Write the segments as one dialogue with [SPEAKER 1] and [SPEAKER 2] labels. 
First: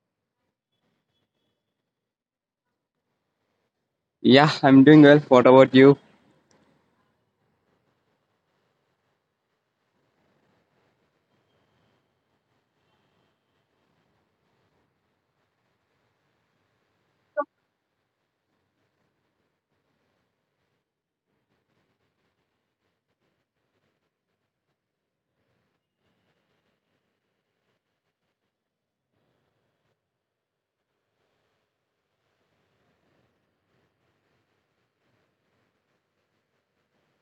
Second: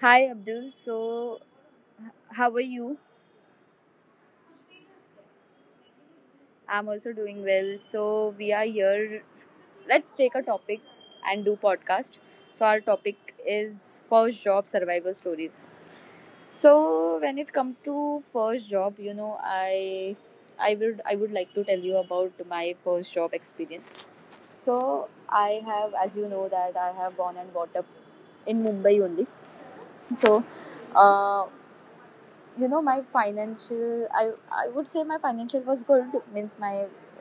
[SPEAKER 1] Hi Abdul, so how are you?
[SPEAKER 2] Yeah, I'm doing well. What about you?
[SPEAKER 1] I'm also doing well. So we are here. Let's take a topic and do podcast. So our topic is first job survival stories. So when it comes to first job, I would like to tell you about my first job experience. So I have, as you know, that I have born and brought up in Mumbai only. So uh, you know my financial I would say my financial was good, means my,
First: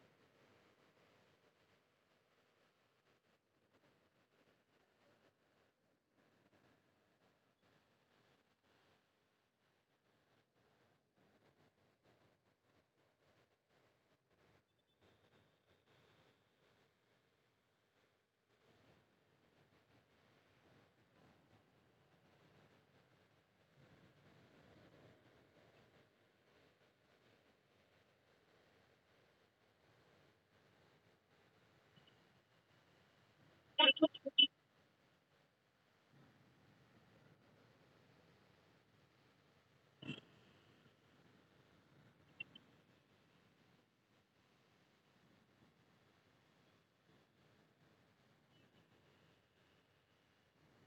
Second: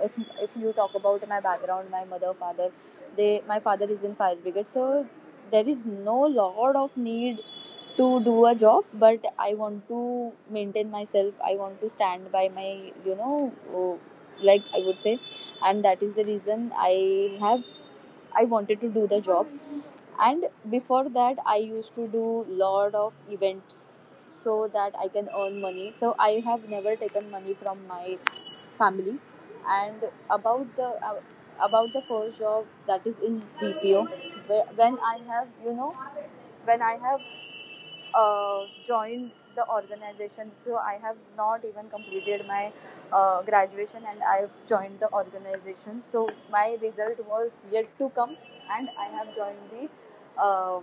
[SPEAKER 1] if if you talk about my background, my mother, father, they, my father is in fire brigade, so there is no lot of need to do a job, but I want to maintain myself. I want to stand by my, you know uh, like, I would say, and that is the reason have I wanted to do the job. And before that, I used to do lot of events so that I can earn money. So I have never taken money from my family. And about the uh, about the first job, that is in bpo, when I have, you know, when I have joined the organization, so I have not even completed my graduation, and I have joined the organization, so my result was yet to come. And I have joined the uh,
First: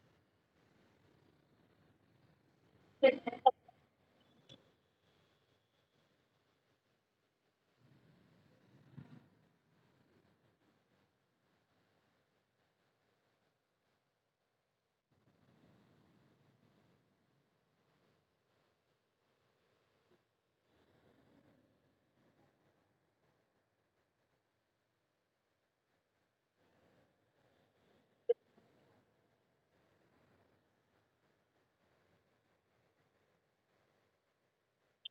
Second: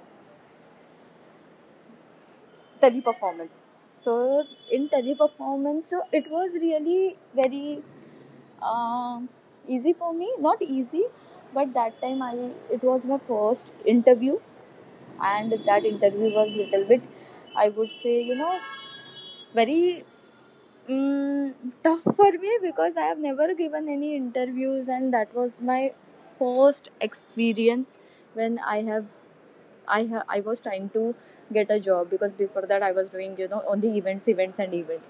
[SPEAKER 1] teleperformance. So in teleperformance, so it was really very, um, easy for me. Not easy, but that time I it was my first interview, and that interview was little bit, I would say, you know, very mm tough for me, because I have never given any interviews, and that was my first experience when I have I ha- I was trying to get a job, because before that I was doing, you know, only events, events, and event.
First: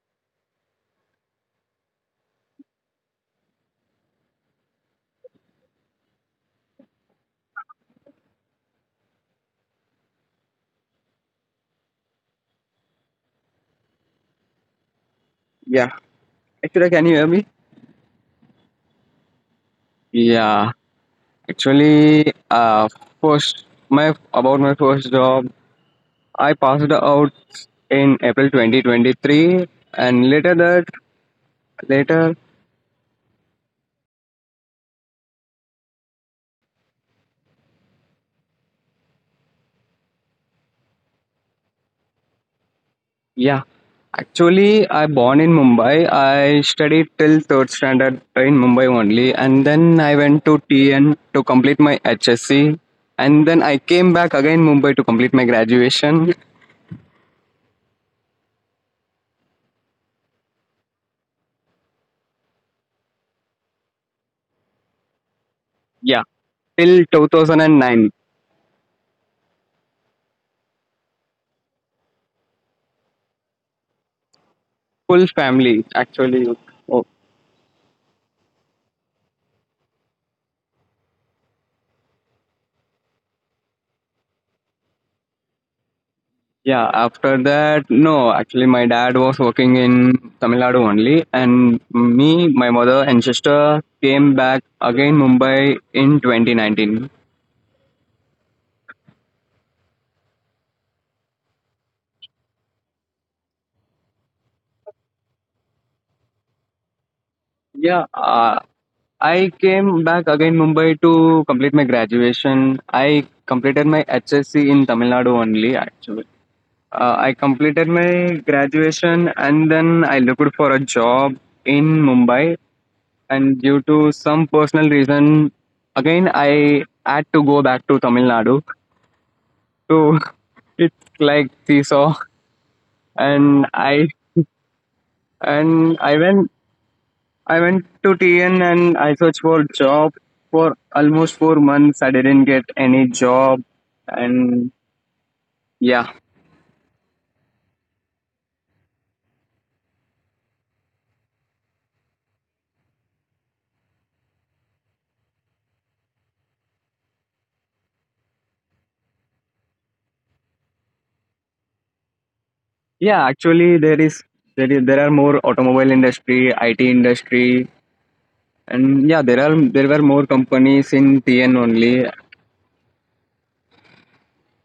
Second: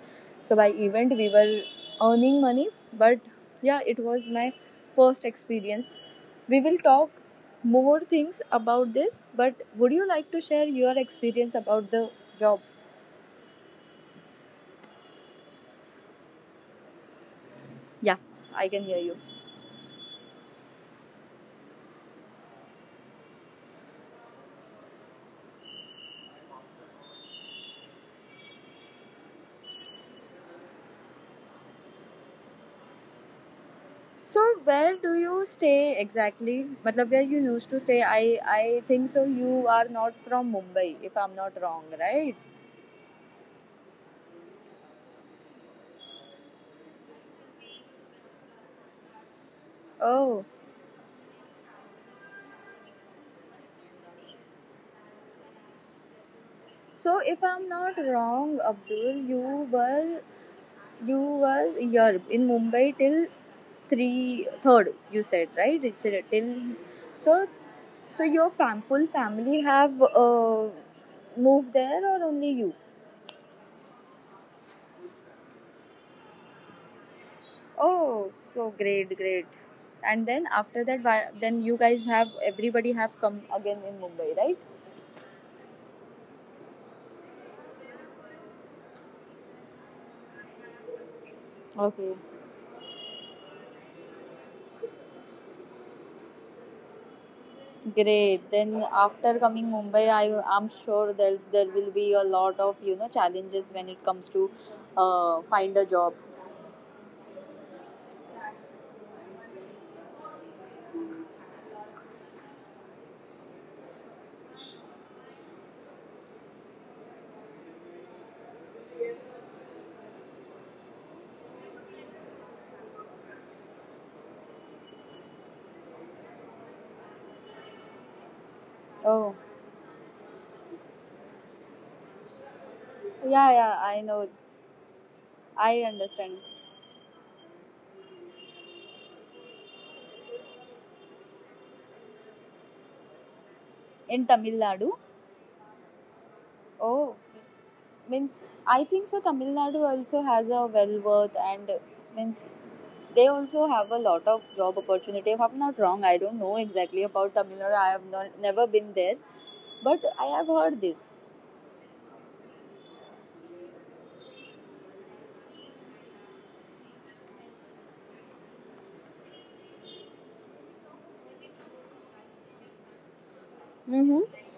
[SPEAKER 1] So by event we were earning money, but yeah, it was my first experience. We will talk more things about this, but would you like to share your experience about the job?
[SPEAKER 2] Yeah. Actually, can you hear me?
[SPEAKER 1] Yeah, I can hear you.
[SPEAKER 2] Yeah. Actually, first, my about my first job, I passed out in April 2023, and later,
[SPEAKER 1] So where do you stay exactly? मतलब where you used to stay? I think so. You are not from Mumbai, if I'm not wrong, right?
[SPEAKER 2] yeah. Actually, I born in Mumbai. I studied till third standard in Mumbai only, and then I
[SPEAKER 1] Oh,
[SPEAKER 2] went to TN to complete my HSC, and then I came back again Mumbai to complete my graduation.
[SPEAKER 1] so if I'm not wrong, Abdul, you were, you were here in Mumbai till three, third. You said, right, till
[SPEAKER 2] Yeah,
[SPEAKER 1] till-
[SPEAKER 2] till
[SPEAKER 1] So,
[SPEAKER 2] 2009.
[SPEAKER 1] so your fam, full family have moved there, or only you?
[SPEAKER 2] Full family, actually. Oh,
[SPEAKER 1] Oh, so great, great. And then after that, then you guys have, everybody have come again in Mumbai, right?
[SPEAKER 2] yeah. After that, no. Actually, my dad was working in Tamil Nadu only, and
[SPEAKER 1] Okay.
[SPEAKER 2] me, my mother, and sister came back again Mumbai in 2019.
[SPEAKER 1] Great. Then after coming Mumbai, I'm sure that there will be a lot of, you know, challenges when it comes to find a job.
[SPEAKER 2] Yeah. I came back again Mumbai to complete my graduation. I completed my HSC in Tamil Nadu only actually. I completed my graduation and then I looked for a job in Mumbai and due to some personal reason, again I had to go back to Tamil Nadu.
[SPEAKER 1] Oh,
[SPEAKER 2] So it's like seesaw,
[SPEAKER 1] yeah,
[SPEAKER 2] and
[SPEAKER 1] yeah.
[SPEAKER 2] I
[SPEAKER 1] I know. I
[SPEAKER 2] and
[SPEAKER 1] understand.
[SPEAKER 2] I went to TN and I searched for job for almost 4 months. I didn't get any job,
[SPEAKER 1] In
[SPEAKER 2] and
[SPEAKER 1] Tamil Nadu.
[SPEAKER 2] yeah,
[SPEAKER 1] Oh, means I think so. Tamil Nadu also has a well worth and means they also have a lot of job opportunity. If I'm not wrong, I don't know exactly about Tamil Nadu. I have not, never been there, but I have heard this.
[SPEAKER 2] yeah. Actually, there are more automobile industry, IT industry, and yeah, there were more companies in TN only.
[SPEAKER 1] Mm-hmm.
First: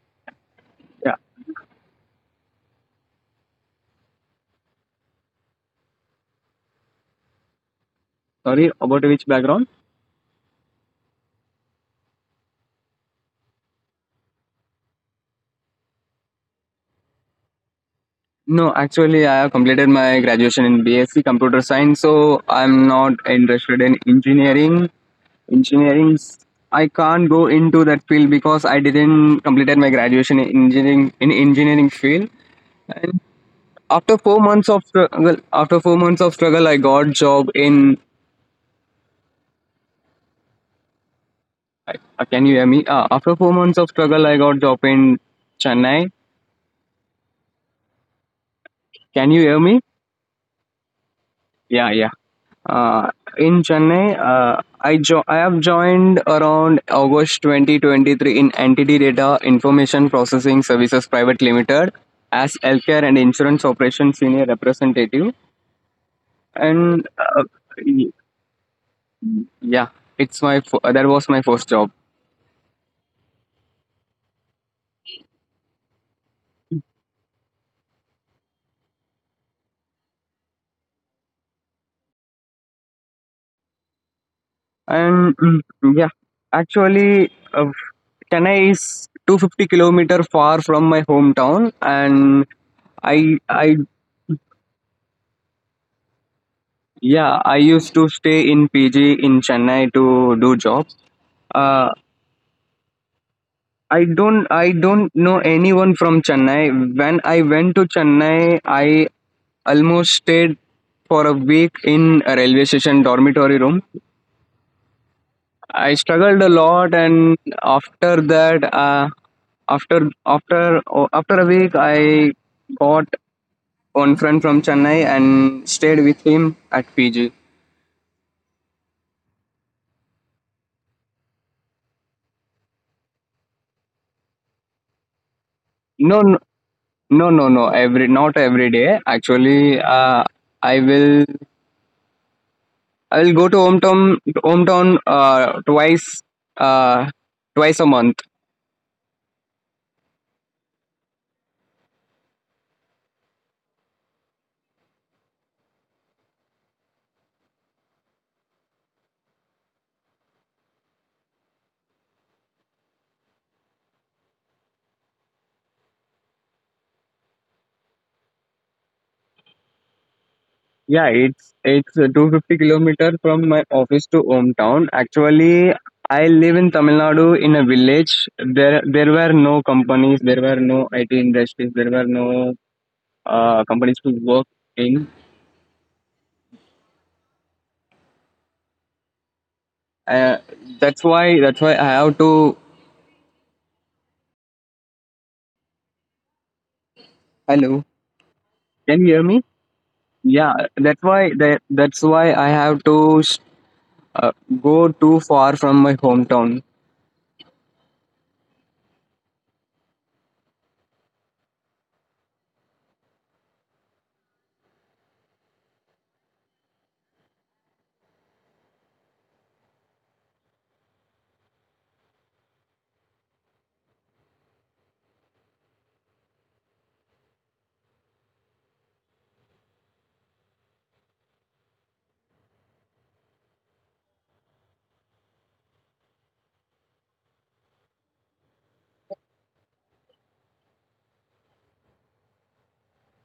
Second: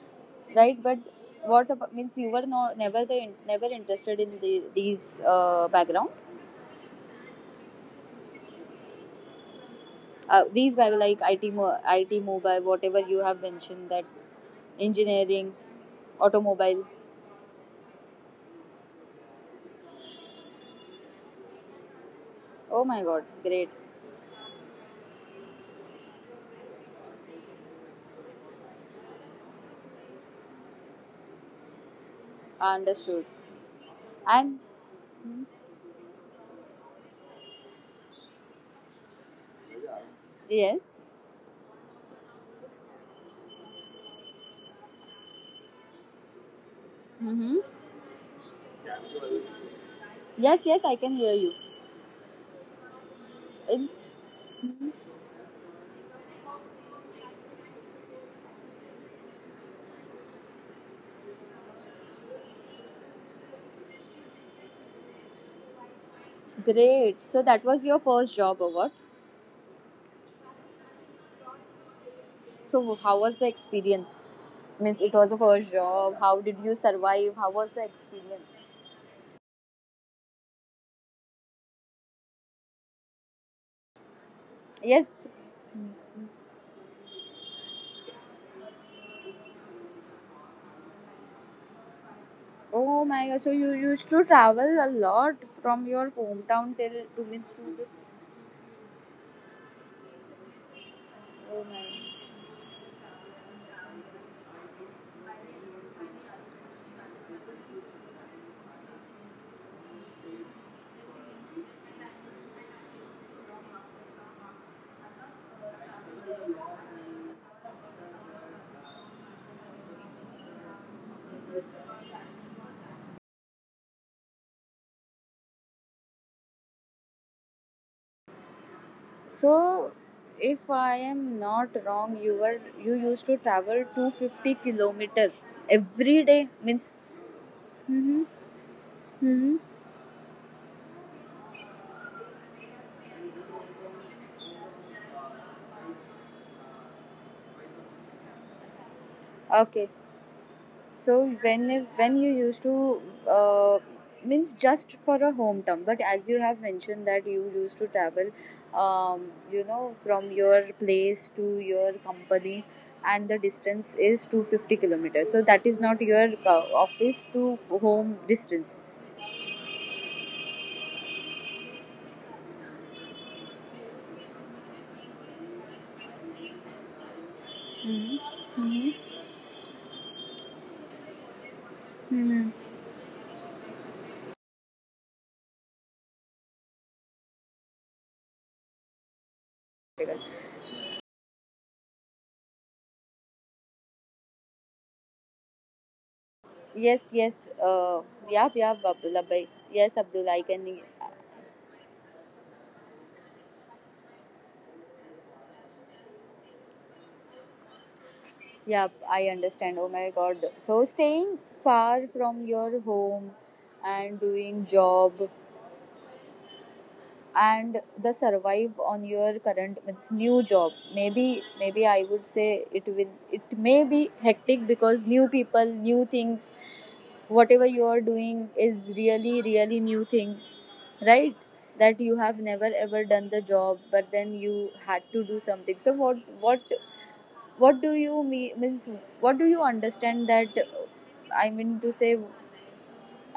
[SPEAKER 1] Right? But
[SPEAKER 2] Yeah.
[SPEAKER 1] what about, means you were no, never the, never interested in the, these background,
[SPEAKER 2] Sorry about which background.
[SPEAKER 1] these back like IT, IT mobile, whatever you have mentioned, that engineering, automobile.
[SPEAKER 2] No, actually, I have completed my graduation in BSc Computer Science, so
[SPEAKER 1] Oh
[SPEAKER 2] I'm
[SPEAKER 1] my God,
[SPEAKER 2] not
[SPEAKER 1] great,
[SPEAKER 2] interested in engineering. Engineering, I can't go into that field because I didn't completed my graduation in engineering field.
[SPEAKER 1] understood.
[SPEAKER 2] And after four
[SPEAKER 1] And
[SPEAKER 2] months of struggle, after 4 months of struggle, I got job in.
[SPEAKER 1] yes,
[SPEAKER 2] Can you hear me? After 4 months of struggle, I got job in Chennai.
[SPEAKER 1] mm-hmm.
[SPEAKER 2] Can you hear me?
[SPEAKER 1] Yes, yes, I can hear you.
[SPEAKER 2] Yeah, yeah. Uh, in
[SPEAKER 1] In,
[SPEAKER 2] Chennai, I have joined around August 2023 in Entity Data Information Processing Services Private Limited as healthcare and insurance operations senior representative. And
[SPEAKER 1] great. So that was your
[SPEAKER 2] y-
[SPEAKER 1] first job, or what?
[SPEAKER 2] yeah, that was my first job.
[SPEAKER 1] So how was the experience? Means it was a first job. How did you survive? How was the experience? Yes,
[SPEAKER 2] And yeah, actually, Chennai is 250-kilometer far from my hometown, and
[SPEAKER 1] oh my god, so you
[SPEAKER 2] I
[SPEAKER 1] used to travel a lot from your hometown till to,
[SPEAKER 2] Yeah,
[SPEAKER 1] means
[SPEAKER 2] I
[SPEAKER 1] to,
[SPEAKER 2] used to stay in PG in Chennai to do job.
[SPEAKER 1] oh
[SPEAKER 2] Uh,
[SPEAKER 1] my,
[SPEAKER 2] I don't know anyone from Chennai. When I went to Chennai, I almost stayed for a week in a railway station dormitory room. I struggled a lot, and after that, after after oh, after a week, I got one friend from Chennai and stayed with him at PG.
[SPEAKER 1] so if I am not wrong, you used to travel 250-kilometer
[SPEAKER 2] No,
[SPEAKER 1] every
[SPEAKER 2] no.
[SPEAKER 1] day, means
[SPEAKER 2] No, no, no. Every
[SPEAKER 1] mm-hmm.
[SPEAKER 2] Not every day.
[SPEAKER 1] Mm-hmm.
[SPEAKER 2] Actually, I will I will go to hometown uh, twice a month.
[SPEAKER 1] Okay. So when you used to uh, means just for a home term, but as you have mentioned that you used to travel, you know, from your place to your company, and the distance is 250 kilometers. So that is not your office to home distance.
[SPEAKER 2] Yeah, it's 250-kilometer from my office to hometown. Actually, I live in Tamil Nadu in a village. There were no companies. There were no IT industries. There were no
[SPEAKER 1] Hmm.
[SPEAKER 2] companies to work in. Uh, that's why I have to.
[SPEAKER 1] Yes, yes.
[SPEAKER 2] Hello,
[SPEAKER 1] Yeah. Yeah.
[SPEAKER 2] can you hear
[SPEAKER 1] Abdullah bhai.
[SPEAKER 2] me?
[SPEAKER 1] Yes, Abdullah. I
[SPEAKER 2] Yeah,
[SPEAKER 1] can.
[SPEAKER 2] that's why I have to uh, go too far from my hometown.
[SPEAKER 1] Yeah, I understand. Oh my god. So staying far from your home and doing job and the survive on your current, means new job. Maybe I would say it will, it may be hectic, because new people, new things, whatever you are doing is really, really new thing. Right? That you have never ever done the job, but then you had to do something. So what do you mean, means what do you understand that I mean to say,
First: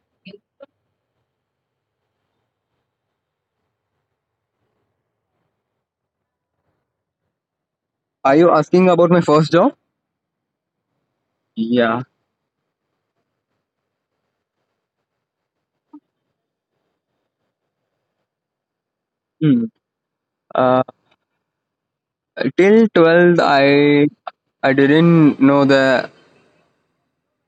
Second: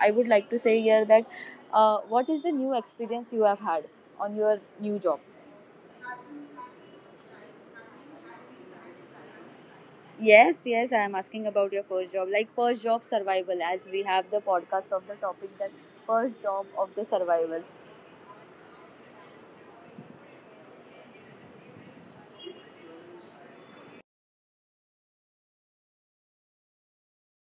[SPEAKER 1] I would like to say here that what is the new experience you have had on your new job?
[SPEAKER 2] Are you asking about my first job?
[SPEAKER 1] Yes, yes, I am asking about your
[SPEAKER 2] Yeah.
[SPEAKER 1] first job, like first job survival, as we have the podcast of the topic, that first job of the survival.
[SPEAKER 2] Hmm. uh, Till 12th, I didn't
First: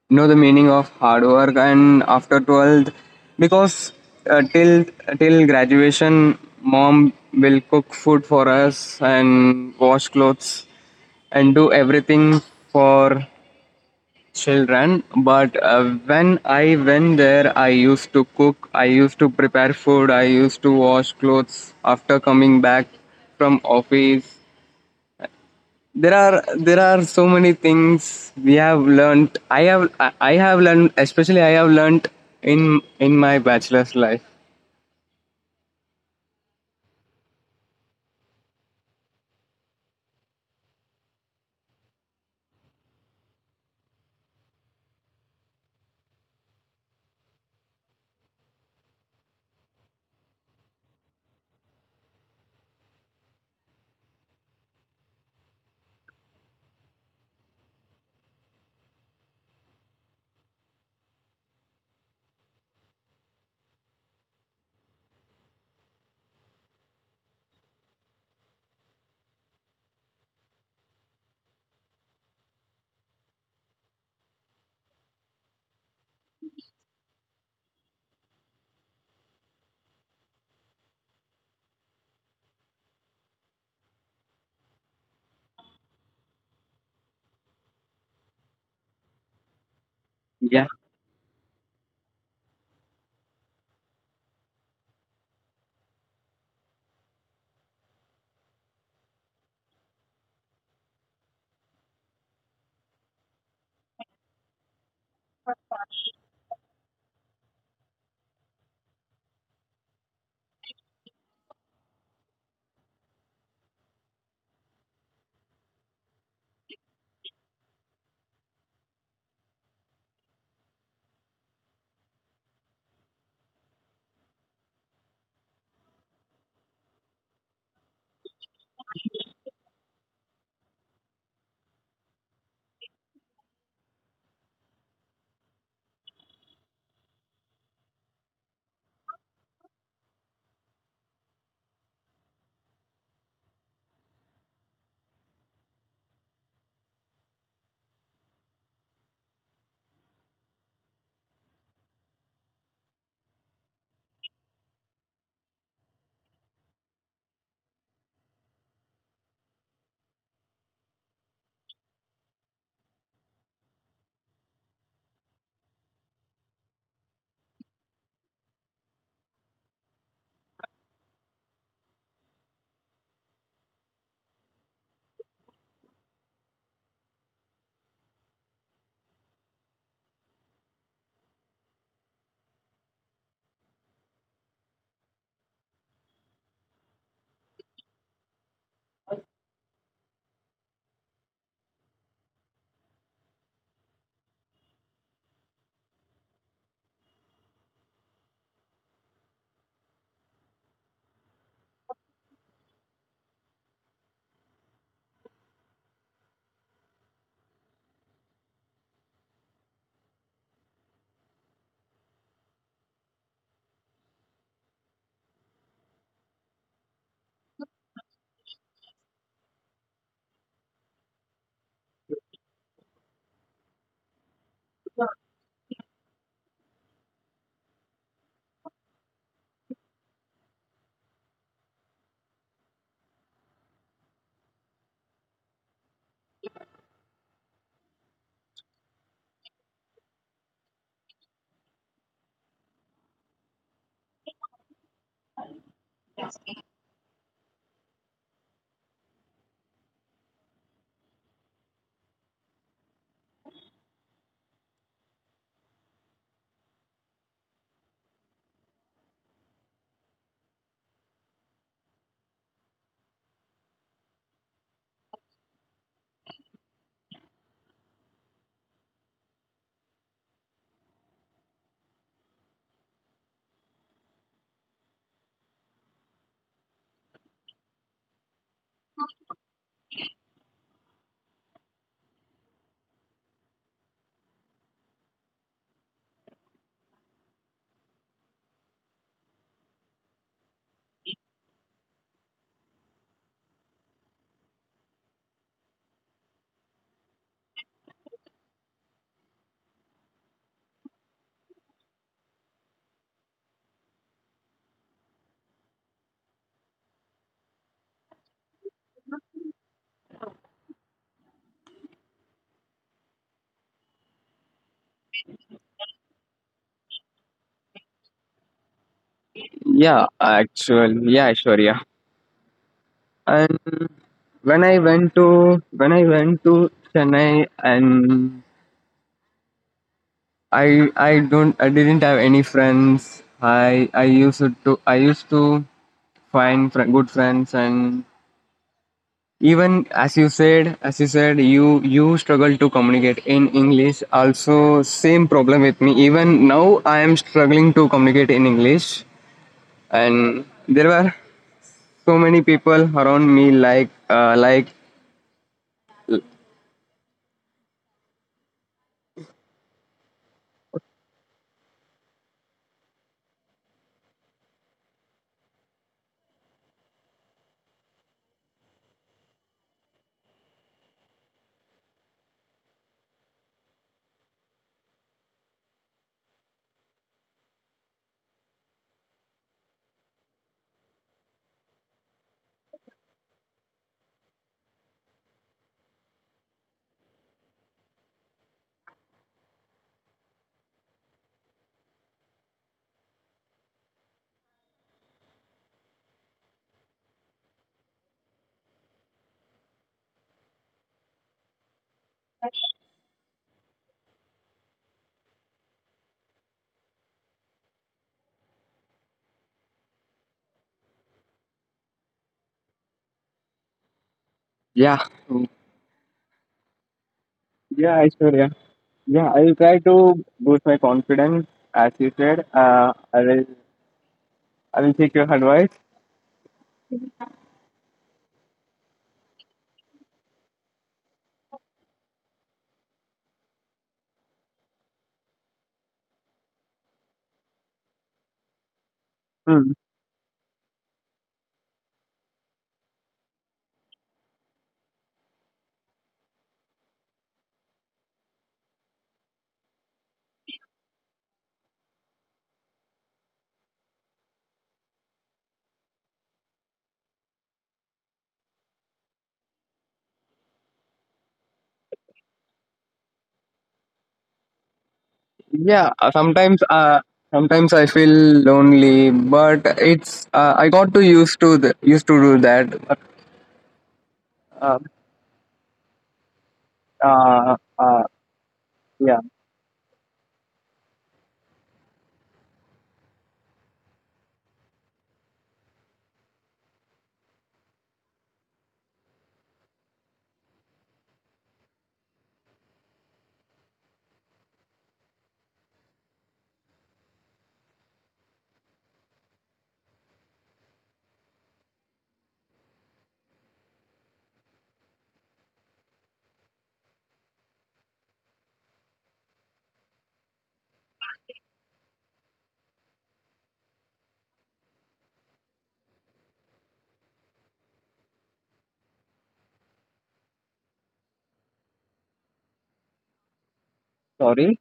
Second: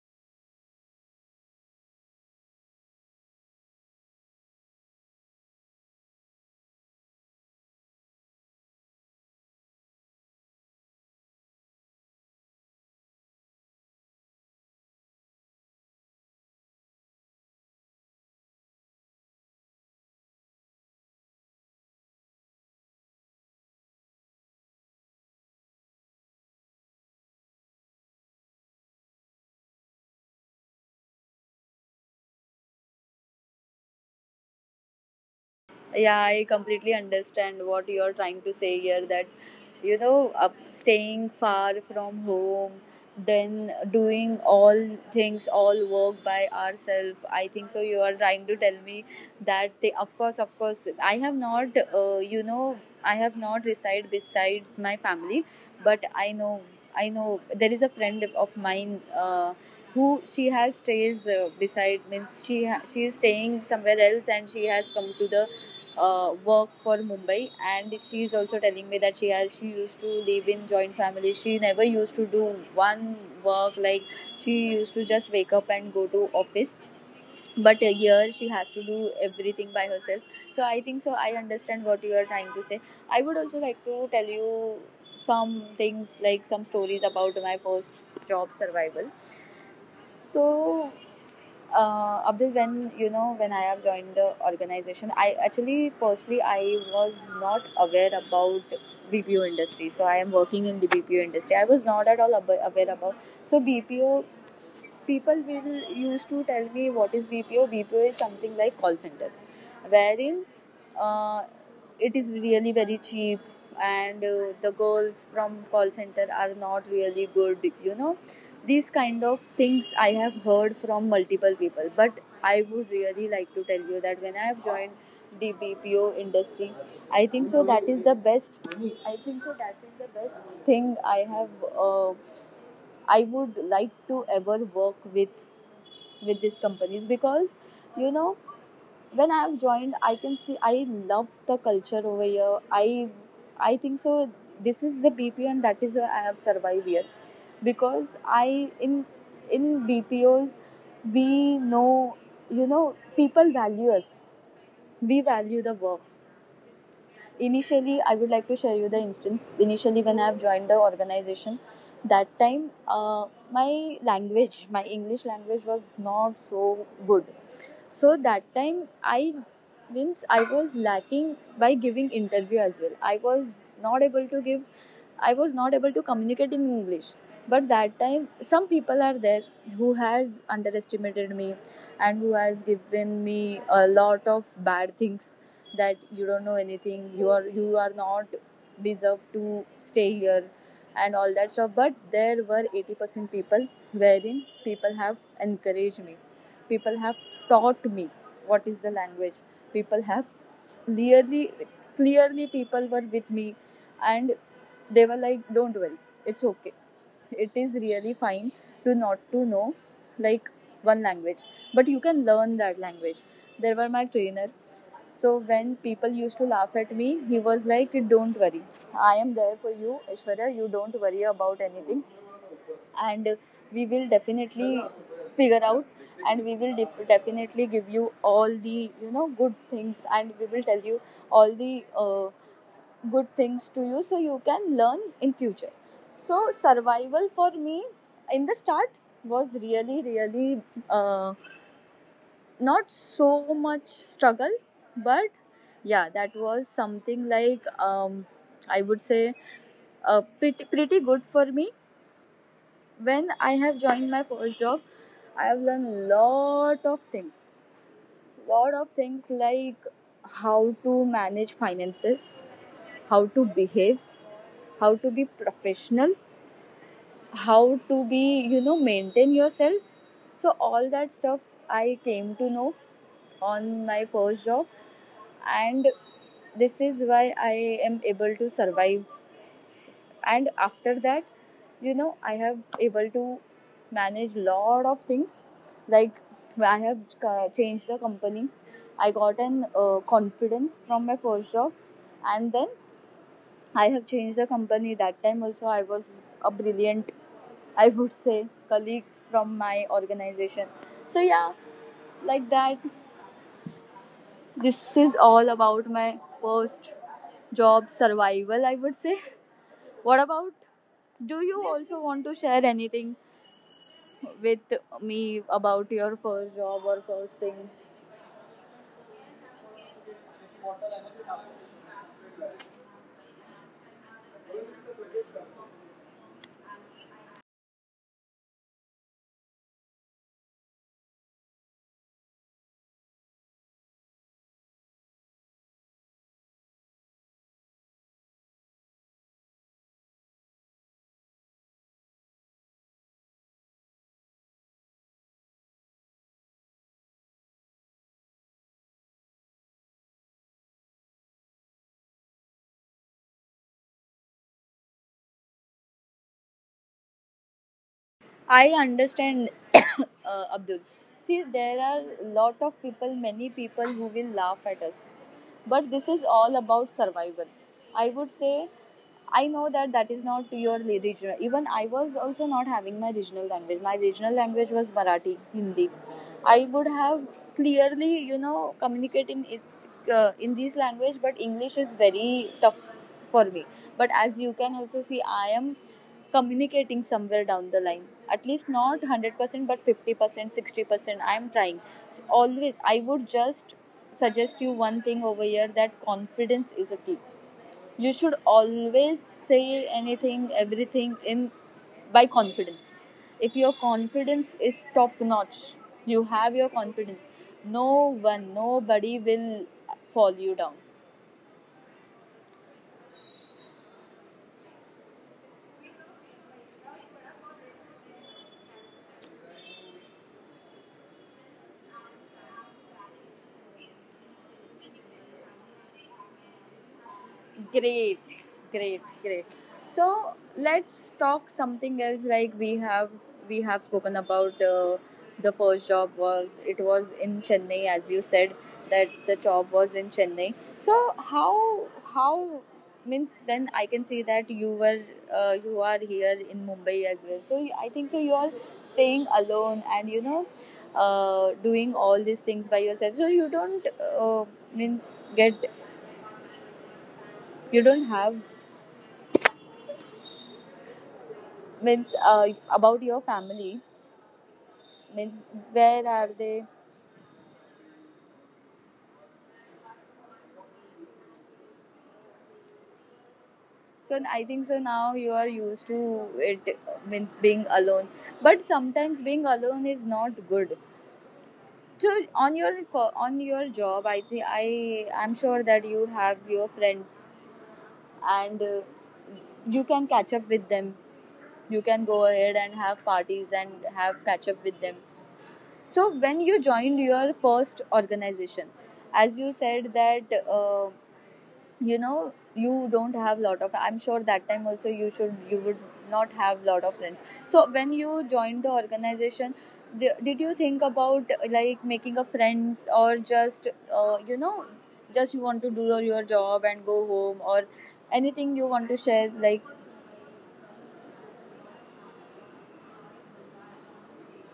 [SPEAKER 2] know the meaning of hard work, and after 12th, because uh, till till graduation, mom will cook food for us and wash clothes and do everything for children. But when I went there, I used to cook, I used to prepare food, I used to wash clothes after coming back from office. There are so many things we have learned. I have learned, in my bachelor's life.
[SPEAKER 1] Yeah, I completely understand what you're trying to say here, that you know, up, staying far from home, then doing all things, all work by ourselves. I think so you are trying to tell me that they, of course I have not, uh, you know I have not reside besides my family, but I know, I know there is a friend of mine who she has stays beside, means she is staying somewhere else, and she has come to the work for Mumbai, and she is also telling me that she has, she used to live in joint family. She never used to do one work, like she used to just wake up and go to office. But here she has to do everything by herself. So I think so. I understand what you are trying to say. I would also like to tell you some things like some stories about my first job survival.
[SPEAKER 2] Yeah.
[SPEAKER 1] So Abdul, when you know, when I have joined the organization, I actually firstly I was not aware about BPO industry. So I am working in the BPO industry. I was not at all aware about so BPO. People will used to tell me what is BPO. BPO is something like call center, wherein uh, it is really very cheap, and the girls from call center are not really good. You know, these kind of things I have heard from multiple people. But I would really like to tell you that when I have joined the BPO industry, I think so that is the best. I think so that is the best thing I have. Uh, I would like to ever work with these companies, because you know, when I have joined, I can see I love the culture over here. I think so, this is the BPO, and that is why I have survived here, because I, in BPOs we know, you know, people value us. We value the work. Initially, I would like to share you the instance. Initially, when I have joined the organization, that time my language my English language was not so good. So that time I, means I was lacking. By giving interview as well, I was not able to give, I was not able to communicate in English. But that time some people are there who has underestimated me, and who has given me a lot of bad things, that you don't know anything, you are not deserve to stay here, and all that stuff. But there were 80% people wherein people have encouraged me, people have taught me what is the language. People have clearly, clearly people were with me, and they were like, don't worry, it's okay. It is really fine to not to know, like, one language, but you can learn that language. There were my trainer, so when people used to laugh at me, he was like, "Don't worry, I am there for you, Ishwarya. You don't worry about anything, and we will definitely figure out, and definitely give you all the good things, and we will tell you all the uh, good things to you, so you can learn in future." So survival for me in the start was really really uh, not so much struggle, but yeah, that was something like I would say pretty, pretty good for me. When I have joined my first job, I have learned lot of things, lot of things like how to manage finances, how to behave, how to be professional, how to be, you know, maintain yourself. So all that stuff I came to know on my first job, and this is why I am able to survive. And after that, you know, I have able to manage lot of things, like I have changed the company. I got an confidence from my first job, and then I have changed the company. That time also I was a brilliant, I would say, colleague from my organization. So yeah, like that. This is all about my first job survival, I would say. What about, do you also want to share anything with me about your first job or first thing?
[SPEAKER 2] Yeah, actually, yeah, sure, yeah. And when i went to when I went to Chennai, and I didn't have any friends. I used to good friends. And even as you said, you struggle to communicate in English. Also same problem with me. Even now I am struggling to communicate in English, and there were so many people around me like.
[SPEAKER 1] I understand, Abdul. See, there are lot of people, many people who will laugh at us, but this is all about survival. I would say, I know that that is not your regional. Even I was also not having my regional language. My regional language was Marathi, Hindi. I would have clearly, you know, communicated in it in this language, but English is very tough for me. But as you can also see, I am communicating somewhere down the line. At least not 100%, but 50%, 60%. I am trying. So always, I would just suggest you one thing over here that confidence is a key. You should always say anything, everything in by confidence. If your confidence is top notch, you have your confidence, no one, nobody will fall you down.
[SPEAKER 2] Yeah, yeah, I sure, yeah, yeah. I will try to boost my confidence. As you said, I will take your advice.
[SPEAKER 1] Great, great, great. So let's talk something else. Like we have spoken about the first job, was it was in Chennai, as you said that the
[SPEAKER 2] Hmm.
[SPEAKER 1] job was in Chennai. So how means then I can see that you were you are here in Mumbai as well. So I think so you are staying alone and, you know, doing all these things by yourself. So you don't, uh, means get, you don't have, means about your family, means
[SPEAKER 2] Yeah,
[SPEAKER 1] where are they?
[SPEAKER 2] sometimes I feel lonely, but it's I got to used to used to do that. But,
[SPEAKER 1] So I
[SPEAKER 2] uh,
[SPEAKER 1] think so now you are used to it, means
[SPEAKER 2] uh,
[SPEAKER 1] being
[SPEAKER 2] uh,
[SPEAKER 1] alone, but
[SPEAKER 2] yeah,
[SPEAKER 1] sometimes being alone is not good. So on your job, I think I'm sure that you have your friends, and you can catch up with them, you can go ahead and have parties and have catch up with them. So when you joined your first organization, as you said that you know, you don't have lot of, I'm sure that time also you should you would not have lot of friends. So when you joined the organization, the, did you think about like making a friends, or just you know, just you want to do your job and go home, or anything you want to share like.
[SPEAKER 2] sorry.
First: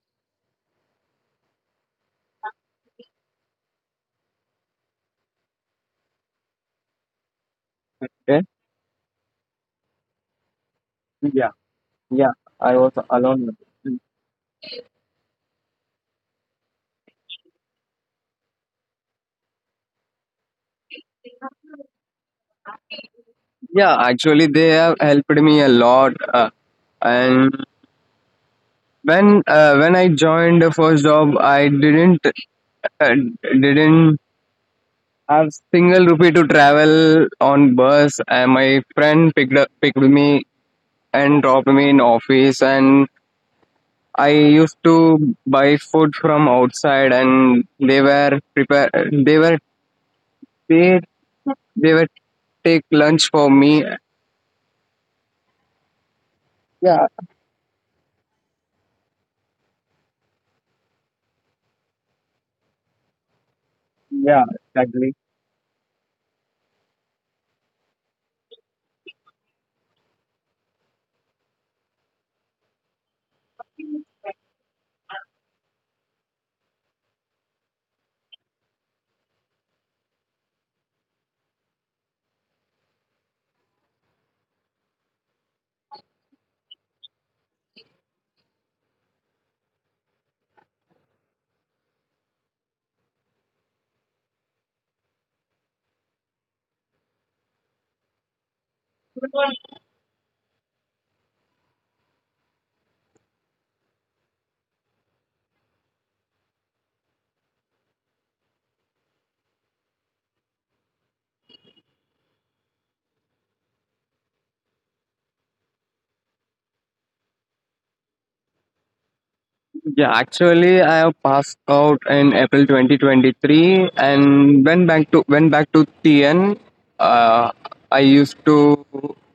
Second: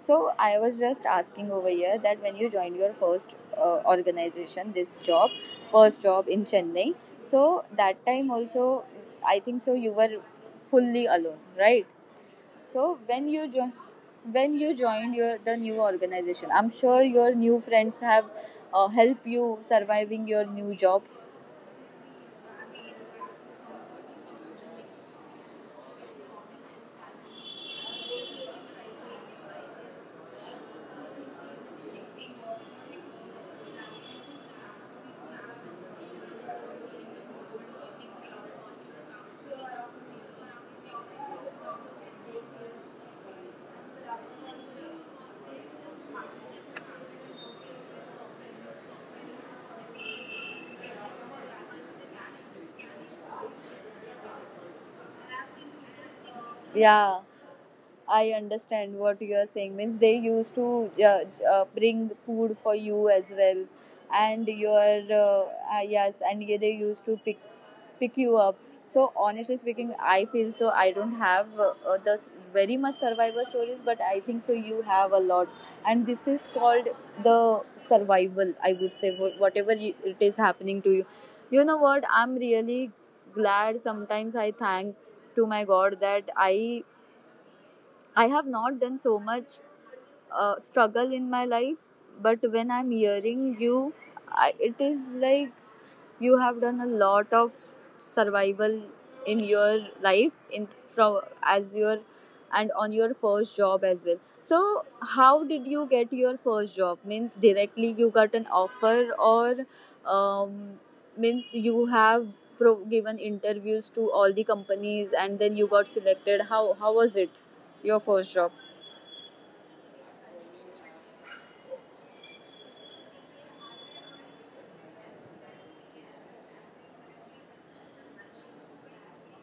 [SPEAKER 1] So I was just asking over here that when you joined your first organization, this job, first job in Chennai, so that time
[SPEAKER 2] Okay.
[SPEAKER 1] also, I think so you were fully alone,
[SPEAKER 2] Yeah,
[SPEAKER 1] right?
[SPEAKER 2] yeah, I was
[SPEAKER 1] So
[SPEAKER 2] alone.
[SPEAKER 1] when you joined your the new organization, I'm sure your new friends have helped you surviving your new job.
[SPEAKER 2] Yeah, actually, they have helped me a lot. And when I joined the first job, I didn't uh, didn't I've single rupee to travel on bus, and my friend picked me and dropped me in office. And I used to buy food from outside, and they were prepare. They they were take lunch for me. Yeah,
[SPEAKER 1] Yeah. I understand what you are saying. Means they used to bring food for you as well, and
[SPEAKER 2] yeah,
[SPEAKER 1] your
[SPEAKER 2] exactly.
[SPEAKER 1] yes, and yeah, they used to pick you up. So honestly speaking, I feel so. I don't have very much survivor stories, but I think so. You have a lot, and this is called the survival. I would say whatever it is happening to you. You know what? I'm really glad. Sometimes I thank to my God that I have not done so much struggle in my life, but when I'm hearing you, I, it is like you have done a lot of survival in your life in from as your and on your first job as well. So, how did you get your first job? Means directly you got an offer, or um, means you have given interviews to all the companies and then you got selected. How was it? Your first job?
[SPEAKER 2] Yeah, actually, I have passed out in April 2023 and went back to TN. Uh, I used to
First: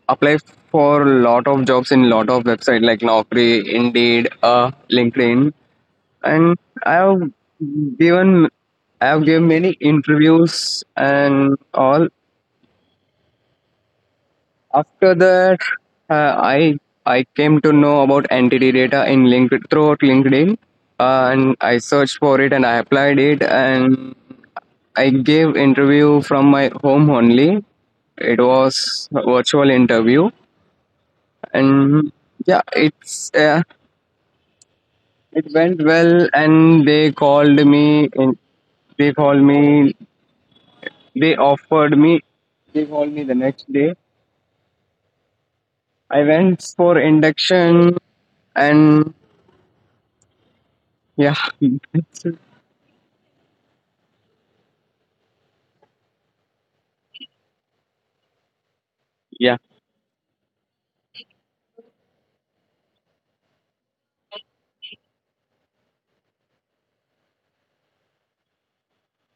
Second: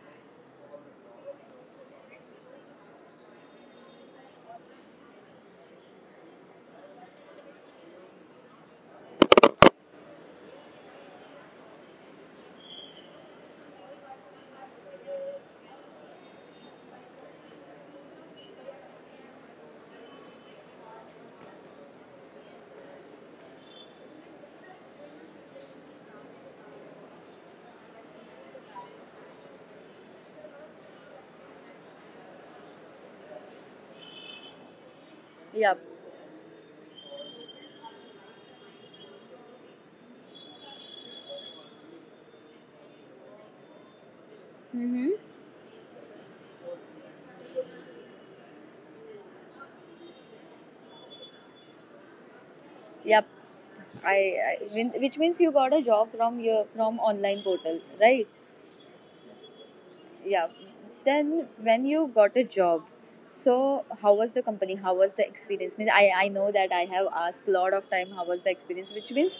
[SPEAKER 2] apply for a lot of jobs in lot of website like Naukri, Indeed, LinkedIn, and I have given I have given many interviews and all. After that, uh, I I came to know about entity data in linked throughout LinkedIn, and I searched for it and I applied it, and I gave interview from my home only. It was a virtual interview, and yeah, it went
[SPEAKER 1] Yep.
[SPEAKER 2] well, and they called me in. They called me. They offered me. They called me the next day.
[SPEAKER 1] Mm-hmm.
[SPEAKER 2] I went for induction, and yeah.
[SPEAKER 1] Yep. I, I mean, which means you got a job from your from online portal, right?
[SPEAKER 2] Yeah,
[SPEAKER 1] Yeah, then when you got a job, so how was the company, how was the experience, means I know that I have asked a lot of time how was the experience, which means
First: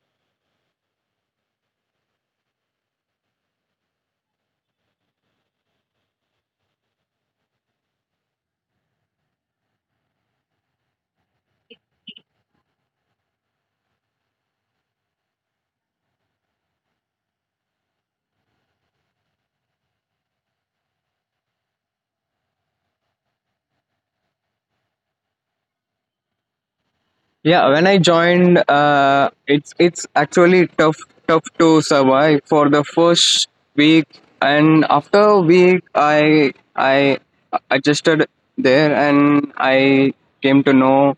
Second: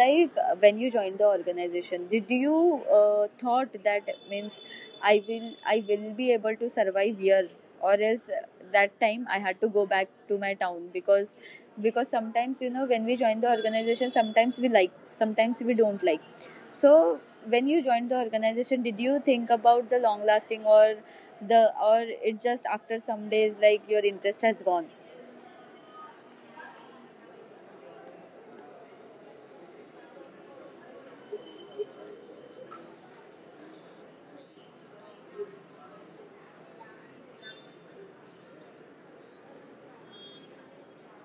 [SPEAKER 1] like when you joined the organization, did you thought that means I will be able to survive here, or else that time I had to go back to my town because sometimes, you know, when we join the organization, sometimes we like, sometimes we don't like. So, when you joined the organization, did you think about the long lasting or the, or it just after some days like your interest has gone?
[SPEAKER 2] yeah. When I joined, it's actually tough to survive for the first week, and after a week, I adjusted there, and I came to know,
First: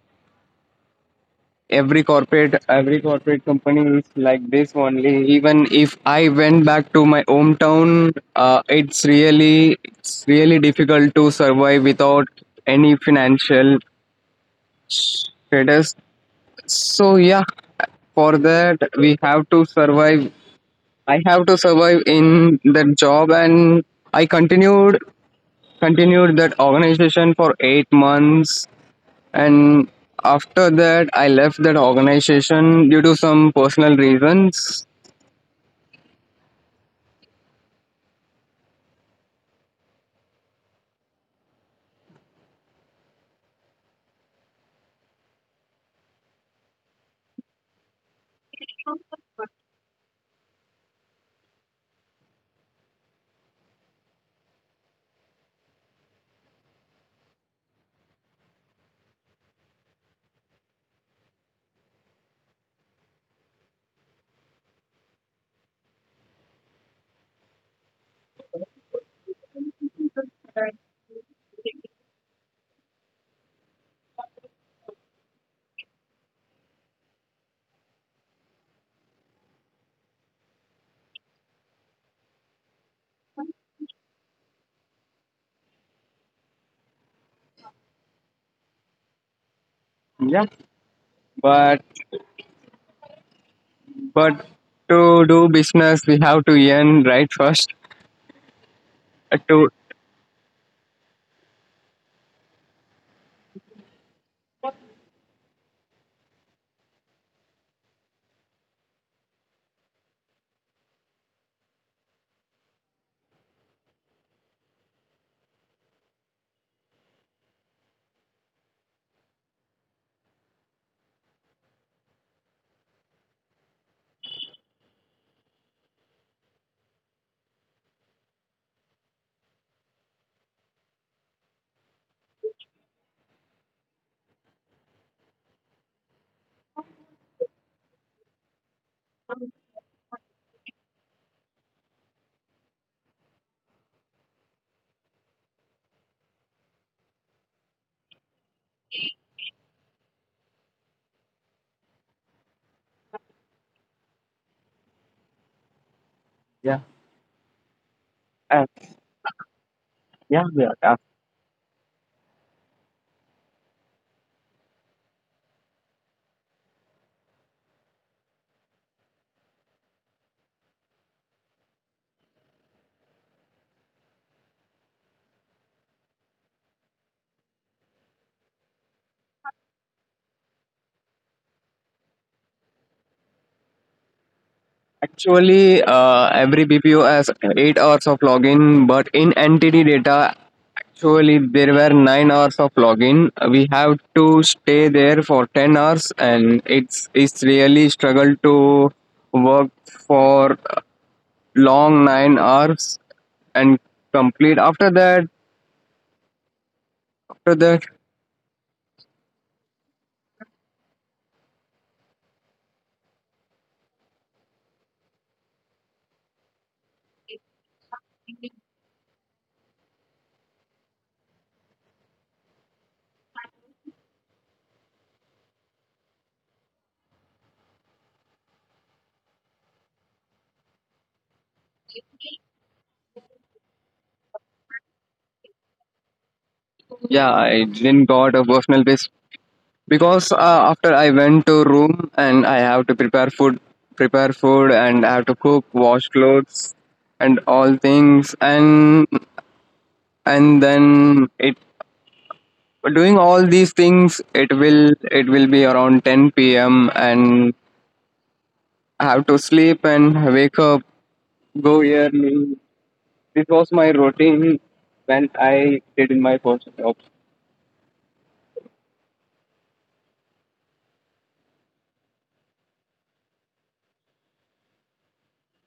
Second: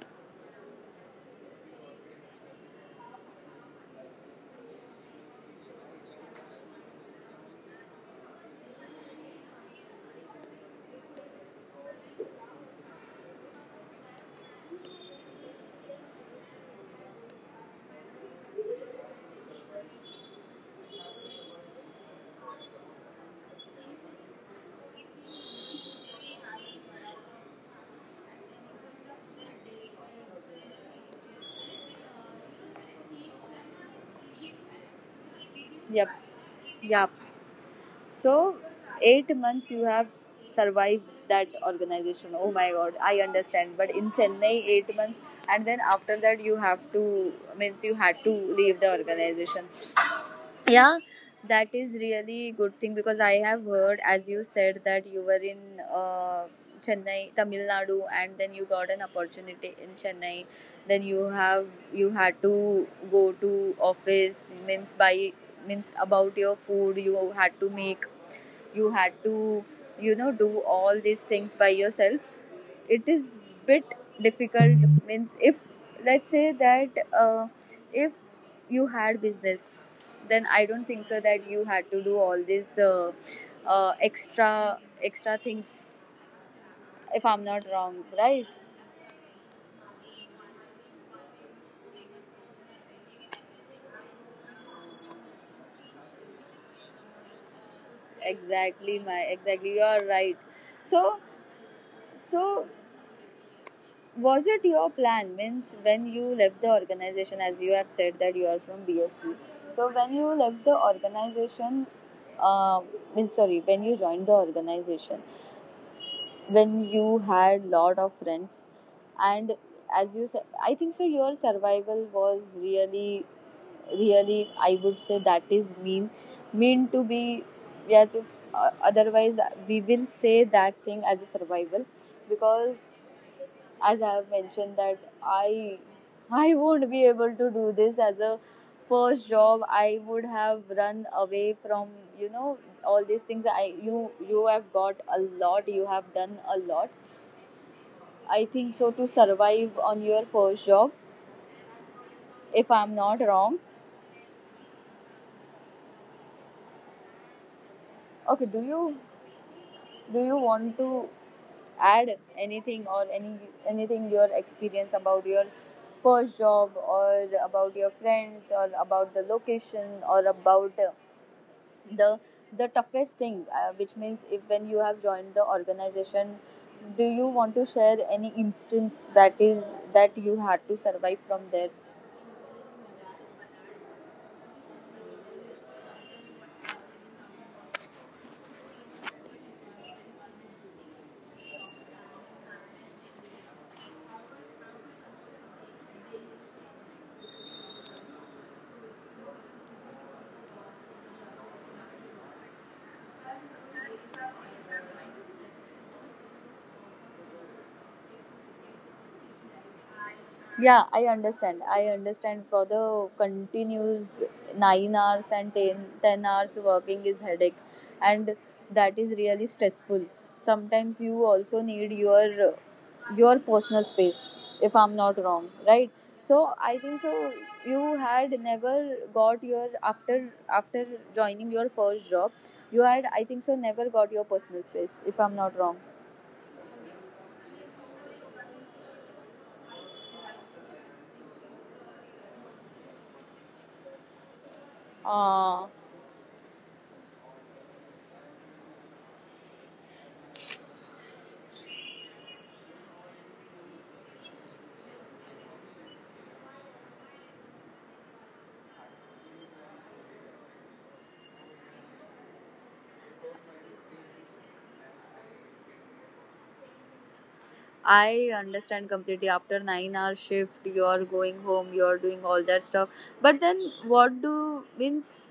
[SPEAKER 2] every corporate company is like this only. Even if I went back to my hometown, it's really difficult to survive without any financial status. So yeah, for that we have to survive. I have to survive in that job, and I continued that organization for 8 months, and after that I left that organization due to some personal reasons.
[SPEAKER 1] Yep, yep. So, 8 months you have survived that organization. Oh my God, I understand. But in Chennai, 8 months, and then after that you have to, means you had to leave the organization. Yeah, that is really good thing because I have heard as you said that you were in uh, Chennai, Tamil Nadu, and then you got an opportunity in Chennai. Then you have, you had to go to office, means by, means about your food, you had to make, you had to, you know, do all these things by yourself. It is bit difficult, means if, let's say that uh, if you had business, then I don't think so that you had to do all these extra extra things, if I'm not wrong, right?
[SPEAKER 2] Yeah, but but to do business we have to earn right first.
[SPEAKER 1] Exactly, my
[SPEAKER 2] To
[SPEAKER 1] exactly, you are right. So, so, was it your plan, means when you left the organization, as you have said that you are from BSc, so when you left the organization, uh, means sorry, when you joined the organization, when you had lot of friends, and as you said, I think so your survival was really, really, I would say that is mean to be, yeah, to, otherwise we will say that thing as a survival, because as I have mentioned that I won't be able to do this as a first job. I would have run away from, you know, all these things. I, you have got a lot. You have done a lot. I think so to survive on your first job. If I'm not wrong,
[SPEAKER 2] Yeah,
[SPEAKER 1] okay.
[SPEAKER 2] uh,
[SPEAKER 1] Do you, do you want
[SPEAKER 2] yeah.
[SPEAKER 1] to add anything or any anything your experience about your first job, or about your friends, or about the location, or about the the toughest thing which means if when you have joined the organization, do you want to share any instance that is that you had to survive from there?
[SPEAKER 2] Actually, every BPO has 8 hours of login, but in NTD data, actually there were 9 hours of login. We have to stay there for 10 hours, and it's really struggle to work for long 9 hours and complete. After that,
[SPEAKER 1] Yeah, I understand. I understand for the continuous 9 hours and ten hours working is headache, and that is really stressful. Sometimes you also need your personal space, if I'm not wrong, right? So I think so you had never got your, after, after joining your first job, you had, I think so, never got your personal space, if I'm not wrong.
[SPEAKER 2] yeah, I didn't got a personal best because after I went to room and I have to prepare food, and I have to cook,
[SPEAKER 1] Uh,
[SPEAKER 2] wash clothes, and all things, and then it doing all these things, it will be around 10 p.m. and I have to sleep and wake up, go early. This was my routine when I did in my first job.
[SPEAKER 1] I understand completely. After 9 hour shift, you're going home, you're doing all that stuff. But then, what do means?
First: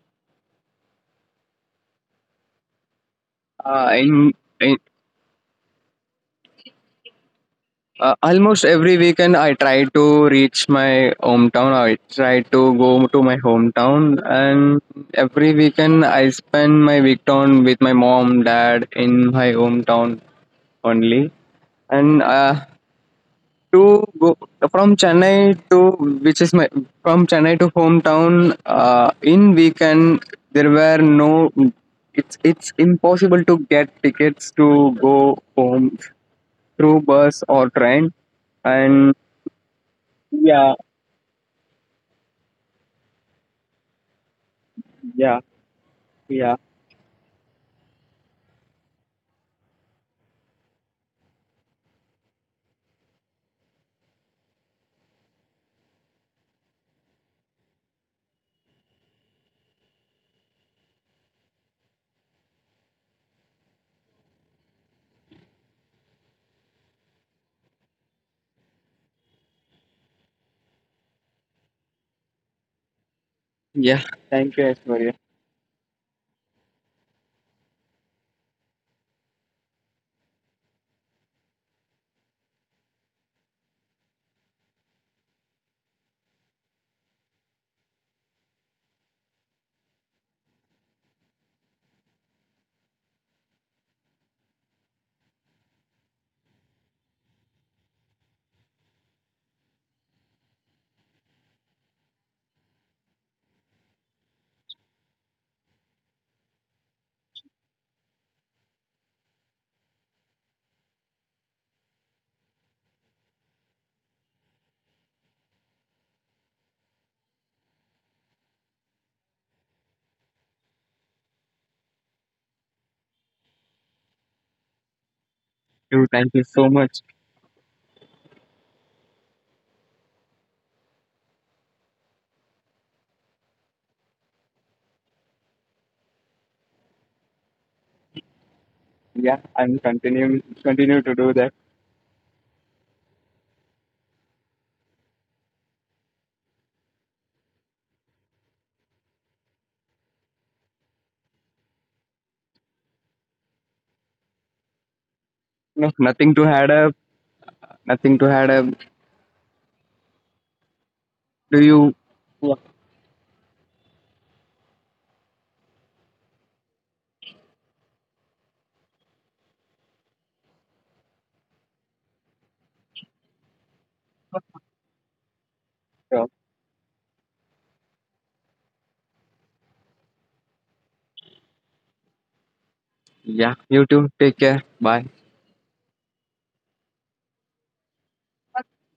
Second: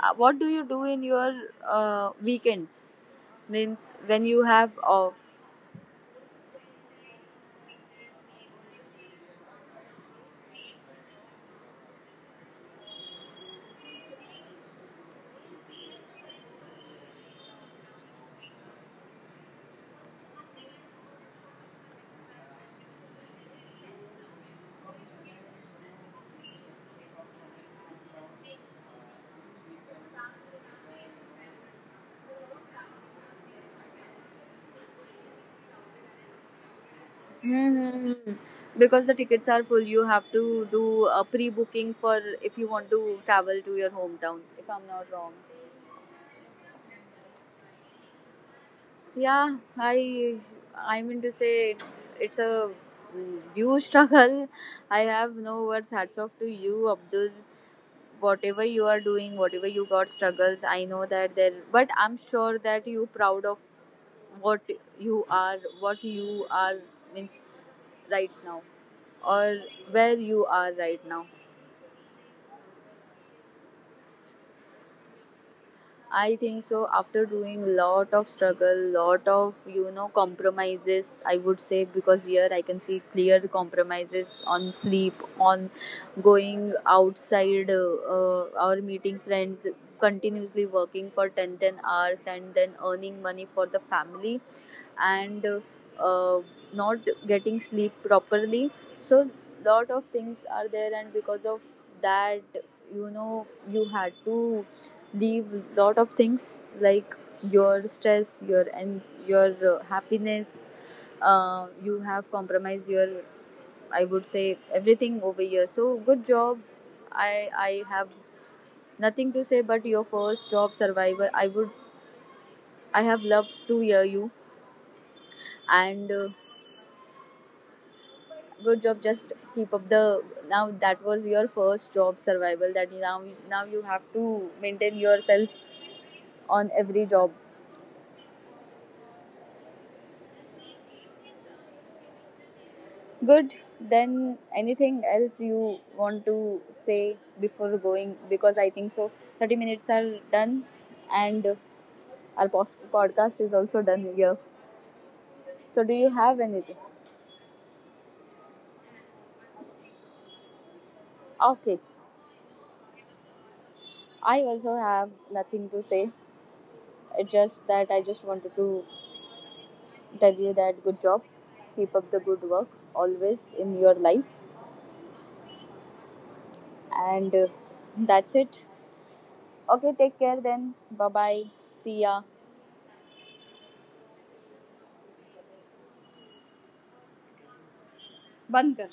[SPEAKER 1] What do you do in your weekends? Means
[SPEAKER 2] Uh,
[SPEAKER 1] when
[SPEAKER 2] in,
[SPEAKER 1] you have
[SPEAKER 2] in
[SPEAKER 1] off.
[SPEAKER 2] Almost every weekend, I try to reach my hometown. I try to go to my hometown, and every weekend I spend my weekend with my mom, dad in my hometown only. And to go from Chennai to which is my from Chennai to hometown in weekend, there were no. It's impossible to get tickets to go home through bus or train,
[SPEAKER 1] Mm-hmm. Because
[SPEAKER 2] and
[SPEAKER 1] the tickets are full, you have to
[SPEAKER 2] yeah.
[SPEAKER 1] do a pre-booking for if you want to travel to your hometown. If I'm not wrong.
[SPEAKER 2] Yeah, yeah.
[SPEAKER 1] Yeah, I mean to say it's a huge struggle. I have no words. Hats off to you, Abdul. Whatever you are doing, whatever you got struggles, I know that there. But I'm sure that you proud of what you are, what you are, means right now, or where you are right now.
[SPEAKER 2] Yeah, thank you, Aishwarya.
[SPEAKER 1] I think so. After doing lot of struggle, lot of, you know, compromises, I would say because here I can see clear compromises on sleep, on going outside, or meeting friends, continuously working for ten hours, and then earning money for the family, and uh, not getting sleep properly. So lot of things are there, and because of that, you know, you had to leave lot of things like your stress, your, and your happiness, you have compromised your, I would say, everything over here. So good job. I have nothing to say, but your first job survivor, I have loved to hear you, and
[SPEAKER 2] Dude, thank you so much.
[SPEAKER 1] good job, just keep up the, now that was your first job survival, that now, now you have to maintain yourself on every job.
[SPEAKER 2] Yeah, I'm continuing continue to do that.
[SPEAKER 1] Good. Then anything else you want to say before going, because I think so 30 minutes are done, and our podcast is also done here, so do
[SPEAKER 2] No,
[SPEAKER 1] you have
[SPEAKER 2] nothing to
[SPEAKER 1] anything?
[SPEAKER 2] add up. Nothing to add up. Do
[SPEAKER 1] Okay,
[SPEAKER 2] you? Yeah,
[SPEAKER 1] I also have nothing to say. It's just that I just wanted to tell you that good job, keep up the good work always in your life,
[SPEAKER 2] sure.
[SPEAKER 1] and that's it. Okay, take care then. Bye bye. See ya.
[SPEAKER 2] Yeah, you too. Take care. Bye.
[SPEAKER 1] बंद कर